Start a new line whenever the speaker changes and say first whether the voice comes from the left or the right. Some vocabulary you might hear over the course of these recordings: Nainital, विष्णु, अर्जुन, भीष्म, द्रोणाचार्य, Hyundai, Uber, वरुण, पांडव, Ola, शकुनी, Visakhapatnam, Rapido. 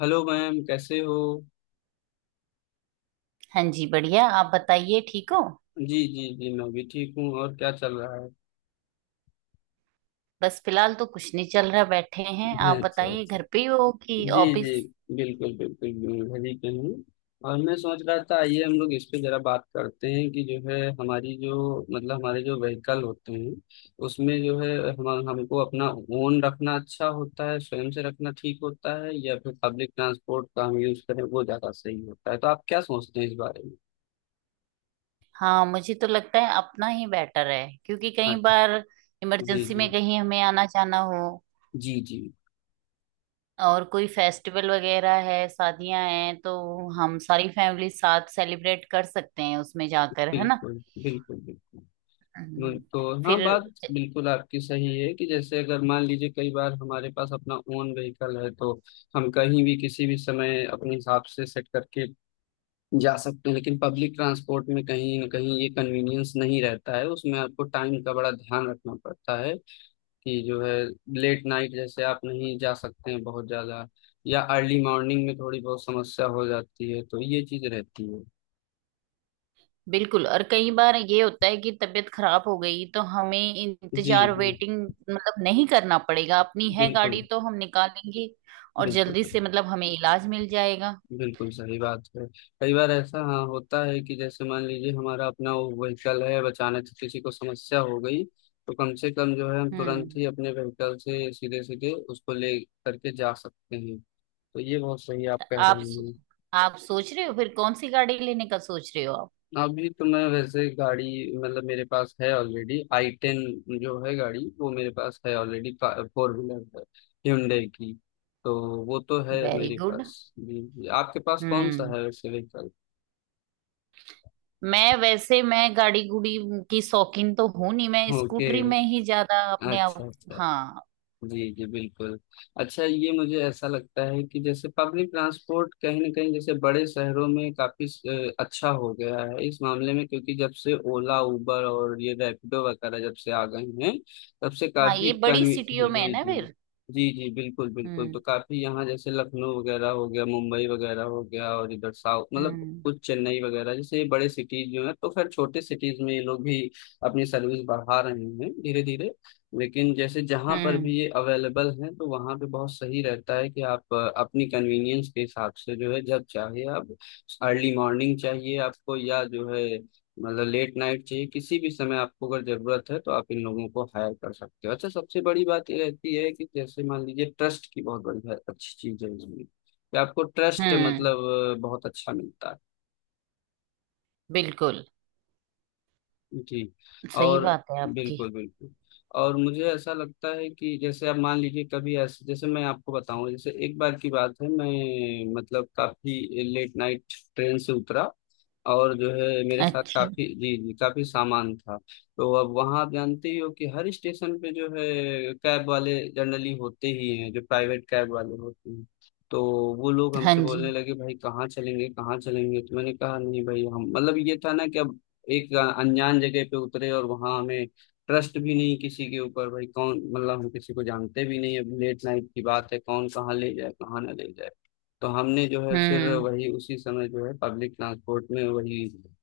left: Hello ma'am, कैसे हो।
right: हाँ जी, बढ़िया। आप बताइए, ठीक हो?
left: जी जी जी, मैं भी ठीक हूँ। और क्या चल रहा है।
right: बस फिलहाल तो कुछ नहीं चल रहा, बैठे हैं। आप
left: अच्छा
right: बताइए,
left: अच्छा।
right: घर पे ही हो कि
left: जी जी।
right: ऑफिस?
left: बिल्कुल बिल्कुल बिल्कुल, घर ही पे हूँ। और मैं सोच रहा था, आइए हम लोग इस पे जरा बात करते हैं कि जो है हमारी जो मतलब हमारे जो व्हीकल होते हैं उसमें जो है हम हमको अपना ओन रखना अच्छा होता है, स्वयं से रखना ठीक होता है, या फिर पब्लिक ट्रांसपोर्ट का हम यूज करें वो ज्यादा सही होता है, तो आप क्या सोचते हैं इस बारे में।
right: हाँ, मुझे तो लगता है अपना ही बेटर है, क्योंकि कई
left: अच्छा।
right: बार
left: जी
right: इमरजेंसी
left: जी।
right: में कहीं हमें आना जाना हो
left: जी जी।
right: और कोई फेस्टिवल वगैरह है, शादियां हैं, तो हम सारी फैमिली साथ सेलिब्रेट कर सकते हैं उसमें जाकर, है ना।
left: बिल्कुल बिल्कुल बिल्कुल।
right: हम्म।
left: बिल्कुल
right: फिर
left: हाँ, बात बिल्कुल आपकी सही है कि जैसे अगर मान लीजिए कई बार हमारे पास अपना ओन व्हीकल है तो हम कहीं भी, किसी भी समय, अपने हिसाब से सेट करके जा सकते हैं। लेकिन पब्लिक ट्रांसपोर्ट में कहीं ना कहीं ये कन्वीनियंस नहीं रहता है, उसमें आपको टाइम का बड़ा ध्यान रखना पड़ता है कि जो है लेट नाइट जैसे आप नहीं जा सकते हैं बहुत ज्यादा, या अर्ली मॉर्निंग में थोड़ी बहुत समस्या हो जाती है, तो ये चीज रहती है।
right: बिल्कुल। और कई बार ये होता है कि तबीयत खराब हो गई तो हमें
left: जी
right: इंतजार,
left: जी।
right: वेटिंग मतलब नहीं करना पड़ेगा, अपनी है गाड़ी
left: बिल्कुल
right: तो हम निकालेंगे और
left: बिल्कुल।
right: जल्दी से मतलब हमें इलाज मिल जाएगा।
left: बिल्कुल सही बात है। कई बार ऐसा हाँ होता है कि जैसे मान लीजिए हमारा अपना वो व्हीकल है, अब अचानक से किसी को समस्या हो गई, तो कम से कम जो है हम तुरंत
right: हम्म।
left: ही अपने व्हीकल से सीधे सीधे उसको ले करके जा सकते हैं। तो ये बहुत सही आप कह रहे
right: आप
left: हैं।
right: आप सोच रहे हो फिर कौन सी गाड़ी लेने का सोच रहे हो आप?
left: अभी तो मैं वैसे गाड़ी मतलब मेरे पास है ऑलरेडी i10, जो है गाड़ी वो मेरे पास है ऑलरेडी, फोर व्हीलर है Hyundai की। तो वो तो है
right: वेरी
left: मेरे
right: गुड।
left: पास, जी जी। आपके पास कौन सा
right: हम्म।
left: है वैसे व्हीकल।
right: मैं वैसे मैं गाड़ी गुड़ी की शौकीन तो हूं नहीं, मैं
left: ओके।
right: स्कूटरी में ही ज्यादा अपने
left: अच्छा
right: आप।
left: अच्छा।
right: हाँ।
left: जी जी बिल्कुल। अच्छा, ये मुझे ऐसा लगता है कि जैसे पब्लिक ट्रांसपोर्ट कहीं ना कहीं जैसे बड़े शहरों में काफी अच्छा हो गया है इस मामले में, क्योंकि जब से ओला उबर और ये रैपिडो वगैरह जब से आ गए हैं, तब से
right: हाँ,
left: काफी
right: ये बड़ी
left: कन्वी
right: सिटियों में है
left: जी
right: ना
left: जी।
right: फिर।
left: जी जी बिल्कुल बिल्कुल।
right: हम्म।
left: तो काफी यहाँ जैसे लखनऊ वगैरह हो गया, मुंबई वगैरह हो गया, और इधर साउथ मतलब
right: हम्म।
left: कुछ चेन्नई वगैरह, जैसे ये बड़े सिटीज जो है, तो खैर छोटे सिटीज में ये लोग भी अपनी सर्विस बढ़ा रहे हैं धीरे धीरे। लेकिन जैसे जहाँ पर भी
right: हम्म।
left: ये अवेलेबल है तो वहाँ पे बहुत सही रहता है कि आप अपनी कन्वीनियंस के हिसाब से जो है जब चाहे आप अर्ली मॉर्निंग चाहिए आपको, या जो है मतलब लेट नाइट चाहिए, किसी भी समय आपको अगर जरूरत है तो आप इन लोगों को हायर कर सकते हो। अच्छा, सबसे बड़ी बात ये रहती है कि जैसे मान लीजिए ट्रस्ट की बहुत बड़ी अच्छी चीज है इसमें कि आपको ट्रस्ट
right: हम्म।
left: मतलब बहुत अच्छा मिलता है।
right: बिल्कुल,
left: जी।
right: सही
left: और
right: बात है आपकी।
left: बिल्कुल बिल्कुल। और मुझे ऐसा लगता है कि जैसे आप मान लीजिए कभी ऐसे जैसे मैं आपको बताऊं, जैसे एक बार की बात है मैं मतलब काफी लेट नाइट ट्रेन से उतरा, और जो है मेरे साथ
right: अच्छा।
left: काफी जी जी काफी सामान था। तो अब वहां आप जानते ही हो कि हर स्टेशन पे जो है कैब वाले जनरली होते ही हैं, जो प्राइवेट कैब वाले होते हैं, तो वो लोग
right: हाँ
left: हमसे
right: जी।
left: बोलने लगे भाई कहाँ चलेंगे, कहाँ चलेंगे। तो मैंने कहा नहीं भाई हम मतलब ये था ना कि अब एक अनजान जगह पे उतरे और वहां हमें ट्रस्ट भी नहीं किसी के ऊपर, भाई कौन, मतलब हम किसी को जानते भी नहीं, अब लेट नाइट की बात है, कौन कहाँ ले जाए, कहाँ ना ले जाए। तो हमने जो है फिर
right: हम्म।
left: वही उसी समय जो है पब्लिक ट्रांसपोर्ट में वही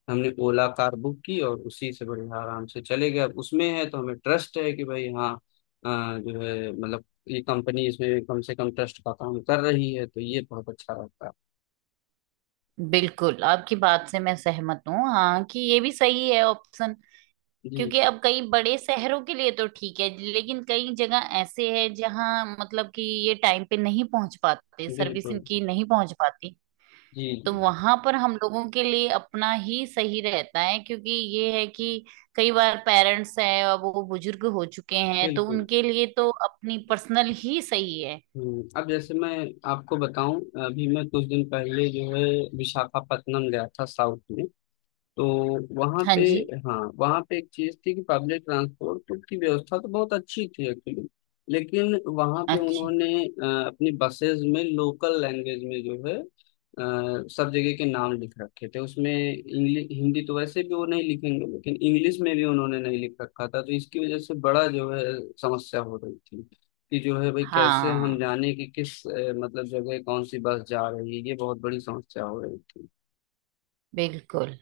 left: हमने ओला कार बुक की, और उसी से बढ़िया आराम से चले गए। अब उसमें है तो हमें ट्रस्ट है कि भाई हाँ जो है मतलब ये कंपनी इसमें कम से कम ट्रस्ट का काम कर रही है, तो ये बहुत अच्छा रहता है।
right: बिल्कुल आपकी बात से मैं सहमत हूँ, हाँ, कि ये भी सही है ऑप्शन।
left: जी
right: क्योंकि अब कई बड़े शहरों के लिए तो ठीक है, लेकिन कई जगह ऐसे है जहाँ मतलब कि ये टाइम पे नहीं पहुंच पाते, सर्विस
left: बिल्कुल।
right: इनकी नहीं पहुंच पाती।
left: जी
right: तो
left: जी
right: वहां पर हम लोगों के लिए अपना ही सही रहता है, क्योंकि ये है कि कई बार पेरेंट्स हैं और वो बुजुर्ग हो चुके हैं, तो
left: बिल्कुल।
right: उनके लिए तो अपनी पर्सनल ही सही है।
left: अब जैसे मैं आपको बताऊं, अभी मैं कुछ दिन पहले जो है विशाखापत्तनम गया था साउथ में, तो वहाँ
right: हाँ
left: पे,
right: जी।
left: हाँ वहाँ पे एक चीज थी कि पब्लिक ट्रांसपोर्ट की व्यवस्था तो बहुत अच्छी थी एक्चुअली। लेकिन वहाँ पे
right: अच्छा।
left: उन्होंने अपनी बसेस में लोकल लैंग्वेज में जो है सब जगह के नाम लिख रखे थे, उसमें इंग्लिश हिंदी तो वैसे भी वो नहीं लिखेंगे, लेकिन इंग्लिश में भी उन्होंने नहीं लिख रखा था, तो इसकी वजह से बड़ा जो है समस्या हो रही थी, कि जो है भाई कैसे हम
right: हाँ,
left: जाने कि किस मतलब जगह कौन सी बस जा रही है, ये बहुत बड़ी समस्या हो रही थी।
right: बिल्कुल।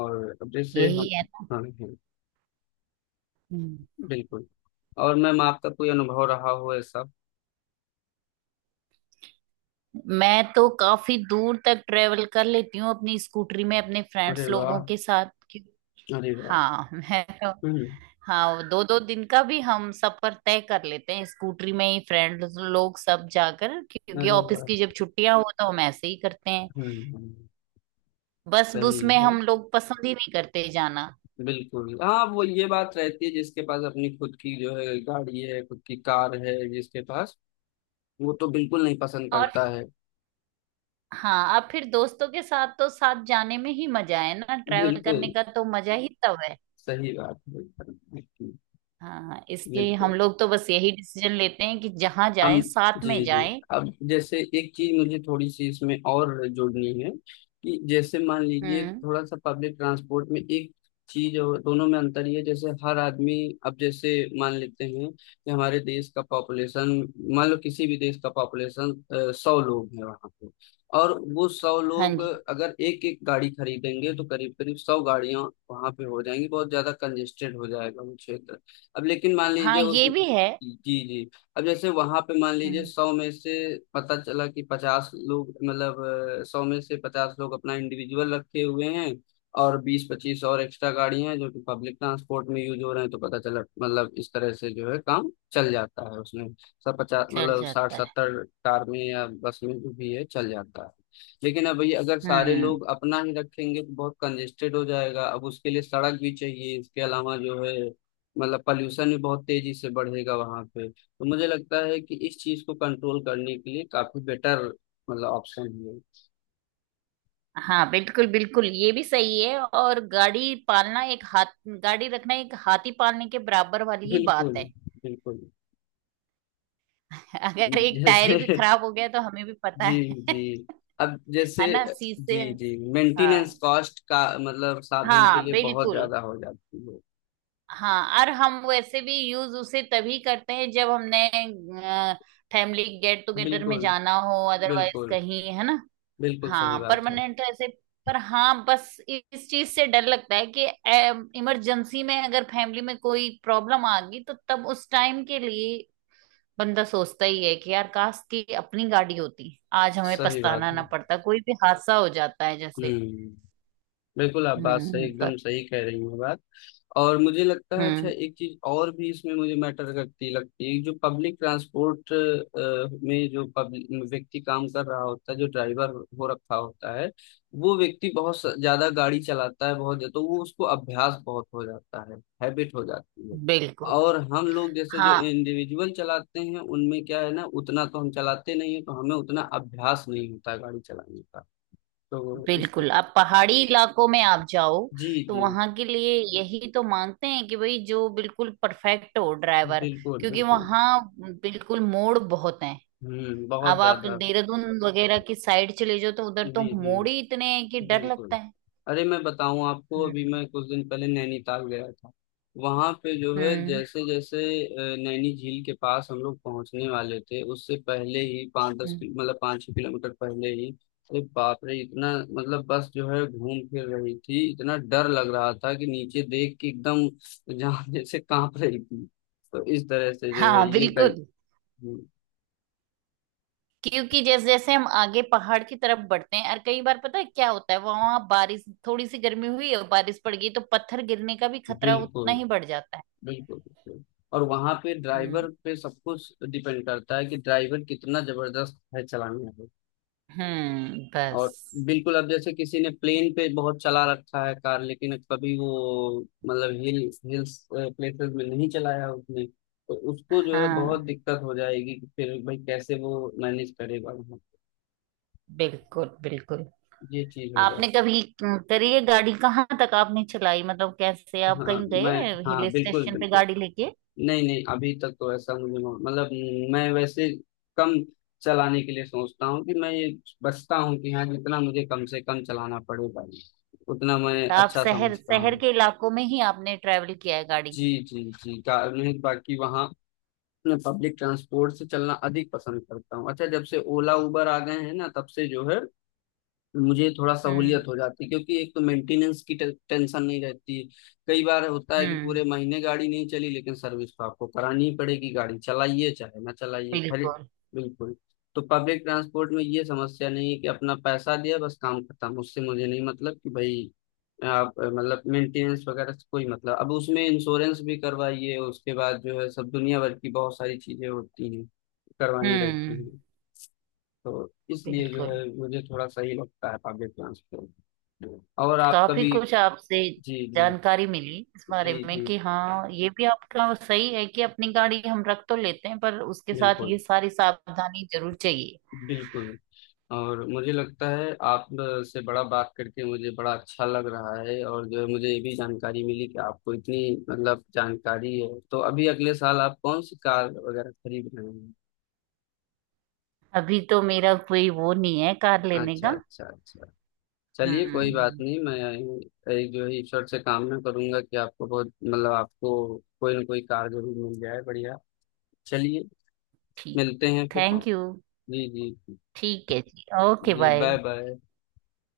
left: और अब जैसे
right: यही
left: हम,
right: है ना।
left: हाँ हाँ,
right: हम्म।
left: बिल्कुल। और मैम, आपका कोई अनुभव रहा हो ऐसा।
right: मैं तो काफी दूर तक ट्रेवल कर लेती हूँ अपनी स्कूटरी में अपने
left: अरे
right: फ्रेंड्स लोगों
left: वाह।
right: के साथ कि-
left: अरे वाह।
right: हाँ। मैं तो,
left: हम्म।
right: हाँ, दो दो दिन का भी हम सफर तय कर लेते हैं स्कूटरी में ही, फ्रेंड्स लोग सब जाकर, क्योंकि
left: अरे
right: ऑफिस
left: वाह।
right: की जब छुट्टियां हो तो हम ऐसे ही करते हैं।
left: हम्म हम्म,
right: बस बस
left: सही
right: में
left: है।
right: हम लोग पसंद ही नहीं करते जाना।
left: बिल्कुल हाँ, वो ये बात रहती है, जिसके पास अपनी खुद की जो है गाड़ी है, खुद की कार है जिसके पास, वो तो बिल्कुल नहीं पसंद
right: और
left: करता है।
right: हाँ, अब फिर दोस्तों के साथ तो साथ जाने में ही मजा है ना, ट्रैवल
left: बिल्कुल
right: करने का तो मजा ही तब है।
left: सही बात है।
right: हाँ, इसलिए
left: बिल्कुल।
right: हम लोग तो बस यही डिसीजन लेते हैं कि जहां
left: हम।
right: जाएं साथ
left: जी
right: में
left: जी।
right: जाएं।
left: अब जैसे एक चीज मुझे थोड़ी सी इसमें और जोड़नी है, कि जैसे मान लीजिए
right: हम्म।
left: थोड़ा सा पब्लिक ट्रांसपोर्ट में एक चीज और दोनों में अंतर ये है, जैसे हर आदमी, अब जैसे मान लेते हैं कि हमारे देश का पॉपुलेशन, मान लो किसी भी देश का पॉपुलेशन 100 लोग है वहां पे, और वो 100
right: हाँ
left: लोग
right: जी।
left: अगर एक एक गाड़ी खरीदेंगे तो करीब करीब 100 गाड़ियां वहां पे हो जाएंगी, बहुत ज्यादा कंजेस्टेड हो जाएगा वो क्षेत्र। अब लेकिन मान लीजिए
right: हाँ,
left: उस
right: ये भी है।
left: जी जी, अब जैसे वहां पे मान लीजिए
right: हम्म।
left: 100 में से पता चला कि 50 लोग, मतलब 100 में से 50 लोग अपना इंडिविजुअल रखे हुए हैं, और 20-25 और एक्स्ट्रा गाड़ियां हैं जो कि पब्लिक ट्रांसपोर्ट में यूज हो रहे हैं, तो पता चला, मतलब इस तरह से जो है काम चल जाता है उसमें, सब 50
right: चल
left: मतलब साठ
right: जाता है।
left: सत्तर कार में या बस में जो भी है चल जाता है। लेकिन अब ये अगर सारे
right: हम्म।
left: लोग अपना ही रखेंगे तो बहुत कंजेस्टेड हो जाएगा, अब उसके लिए सड़क भी चाहिए, इसके अलावा जो है मतलब पॉल्यूशन भी बहुत तेजी से बढ़ेगा वहां पे। तो मुझे लगता है कि इस चीज को कंट्रोल करने के लिए काफी बेटर मतलब ऑप्शन है।
right: हाँ, बिल्कुल बिल्कुल, ये भी सही है। और गाड़ी पालना एक हाथ, गाड़ी रखना एक हाथी पालने के बराबर वाली ही
left: बिल्कुल
right: बात है।
left: बिल्कुल।
right: अगर एक टायर
left: जैसे
right: भी खराब हो गया तो हमें भी पता
left: जी
right: है।
left: जी। अब जैसे,
right: है ना,
left: जी
right: शीशे।
left: जी मेंटेनेंस
right: हाँ।
left: कॉस्ट का मतलब साधन के
right: हाँ,
left: लिए बहुत
right: बिल्कुल।
left: ज्यादा हो जाती है।
right: हाँ, और हम वैसे भी यूज उसे तभी करते हैं जब हमने फैमिली गेट टुगेदर में
left: बिल्कुल
right: जाना हो, अदरवाइज
left: बिल्कुल।
right: कहीं, है ना।
left: बिल्कुल सही
right: हाँ,
left: बात है।
right: परमानेंट तो ऐसे, पर हाँ, बस इस चीज से डर लगता है कि इमरजेंसी में अगर फैमिली में कोई प्रॉब्लम आ गई तो तब उस टाइम के लिए बंदा सोचता ही है कि यार, काश की अपनी गाड़ी होती, आज हमें
left: सही
right: पछताना
left: बात
right: ना
left: है।
right: पड़ता, कोई भी हादसा हो जाता है जैसे।
left: हम्म, बिल्कुल आप बात सही,
right: हम्म। पर।
left: एकदम सही कह रही हैं बात। और मुझे लगता है, अच्छा
right: हम्म।
left: एक चीज और भी इसमें मुझे मैटर करती लगती है, जो पब्लिक ट्रांसपोर्ट में जो पब्लिक व्यक्ति काम कर रहा होता है जो ड्राइवर हो रखा होता है, वो व्यक्ति बहुत ज्यादा गाड़ी चलाता है बहुत, तो वो उसको अभ्यास बहुत हो जाता है, हैबिट हो जाती है।
right: बिल्कुल।
left: और हम लोग जैसे जो
right: हाँ
left: इंडिविजुअल चलाते हैं उनमें क्या है ना, उतना तो हम चलाते नहीं है, तो हमें उतना अभ्यास नहीं होता गाड़ी चलाने का, तो इस,
right: बिल्कुल, आप पहाड़ी इलाकों में आप जाओ
left: जी
right: तो
left: जी
right: वहां के लिए यही तो मांगते हैं कि भाई जो बिल्कुल परफेक्ट हो ड्राइवर,
left: बिल्कुल
right: क्योंकि
left: बिल्कुल।
right: वहां बिल्कुल मोड़ बहुत हैं।
left: हम्म, बहुत
right: अब आप
left: ज्यादा।
right: देहरादून वगैरह की साइड चले जाओ तो उधर तो
left: जी जी
right: मोड़ ही इतने हैं कि डर लगता
left: बिल्कुल।
right: है।
left: अरे, मैं बताऊं आपको,
right: हम्म।
left: अभी मैं कुछ दिन पहले नैनीताल गया था, वहां पे जो है
right: हम्म।
left: जैसे जैसे नैनी झील के पास हम लोग पहुंचने वाले थे, उससे पहले ही पाँच दस
right: हम्म।
left: किलो मतलब 5-6 किलोमीटर पहले ही, अरे बाप रे इतना, मतलब बस जो है घूम फिर रही थी, इतना डर लग रहा था कि नीचे देख के एकदम जान जैसे कांप रही थी। तो इस तरह से जो है
right: हाँ
left: ये कर,
right: बिल्कुल, क्योंकि जैसे जैसे हम आगे पहाड़ की तरफ बढ़ते हैं, और कई बार पता है क्या होता है, वहां बारिश, थोड़ी सी गर्मी हुई और बारिश पड़ गई तो पत्थर गिरने का भी खतरा
left: बिल्कुल
right: उतना ही बढ़ जाता
left: बिल्कुल बिल्कुल। और वहां पे
right: है।
left: ड्राइवर पे सब कुछ डिपेंड करता है कि ड्राइवर कितना जबरदस्त है चलाने में।
right: हम्म। बस।
left: और बिल्कुल, अब जैसे किसी ने प्लेन पे बहुत चला रखा है कार, लेकिन कभी वो मतलब हिल, हिल्स प्लेसेस में नहीं चलाया उसने, तो उसको जो है बहुत
right: हाँ
left: दिक्कत हो जाएगी कि फिर भाई कैसे वो मैनेज करेगा वहाँ पे।
right: बिल्कुल बिल्कुल।
left: ये चीज हो
right: आपने
left: जाती।
right: कभी करी है गाड़ी, कहाँ तक आपने चलाई, मतलब कैसे, आप
left: हाँ
right: कहीं
left: मैं,
right: गए हिल
left: हाँ बिल्कुल
right: स्टेशन पे
left: बिल्कुल।
right: गाड़ी लेके?
left: नहीं नहीं, अभी तक तो ऐसा मुझे मतलब मैं वैसे कम चलाने के लिए सोचता हूँ कि मैं ये बचता हूँ कि हाँ जितना मुझे कम से कम चलाना पड़ेगा ये, उतना मैं
right: तो आप
left: अच्छा
right: शहर
left: समझता
right: शहर
left: हूँ।
right: के इलाकों में ही आपने ट्रेवल किया है गाड़ी?
left: जी जी जी, कार में, बाकी वहाँ मैं पब्लिक ट्रांसपोर्ट से चलना अधिक पसंद करता हूँ। अच्छा, जब से ओला उबर आ गए हैं ना, तब से जो है मुझे थोड़ा सहूलियत
right: हम्म।
left: हो जाती, क्योंकि एक तो मेंटेनेंस की टेंशन नहीं रहती। कई बार होता है कि पूरे
right: हम्म।
left: महीने गाड़ी नहीं चली, लेकिन सर्विस तो आपको करानी ही पड़ेगी, गाड़ी चलाइए चाहे ना चलाइए खरी
right: बिल्कुल।
left: बिल्कुल। तो पब्लिक ट्रांसपोर्ट में ये समस्या नहीं है कि अपना पैसा दिया, बस काम खत्म, उससे मुझे नहीं, मतलब कि भाई आप मतलब मेंटेनेंस वगैरह से कोई मतलब, अब उसमें इंश्योरेंस भी करवाइए, उसके बाद जो है सब दुनिया भर की बहुत सारी चीजें होती हैं करवानी
right: हम्म।
left: रहती हैं। तो इसलिए जो
right: बिल्कुल,
left: है मुझे थोड़ा सही लगता है पब्लिक ट्रांसपोर्ट। और आप
right: काफी
left: कभी,
right: कुछ आपसे
left: जी जी,
right: जानकारी मिली इस
left: जी
right: बारे में
left: जी
right: कि हाँ, ये भी आपका सही है कि अपनी गाड़ी हम रख तो लेते हैं पर उसके साथ
left: बिल्कुल
right: ये सारी सावधानी जरूर चाहिए।
left: बिल्कुल। और मुझे लगता है आप से बड़ा, बात करके मुझे बड़ा अच्छा लग रहा है, और जो है मुझे ये भी जानकारी मिली कि आपको इतनी मतलब जानकारी है, तो अभी अगले साल आप कौन सी कार वगैरह खरीद रहे हैं।
right: अभी तो मेरा कोई वो नहीं है कार लेने
left: अच्छा
right: का।
left: अच्छा अच्छा। चलिए कोई बात
right: हम्म।
left: नहीं, मैं एक जो है ईश्वर से कामना करूंगा कि आपको बहुत, मतलब आपको कोई ना कोई कार जरूर मिल जाए बढ़िया। चलिए
right: ठीक।
left: मिलते हैं फिर।
right: Thank you.
left: जी जी।
right: ठीक है जी। ओके,
left: जी बाय
right: बाय।
left: बाय।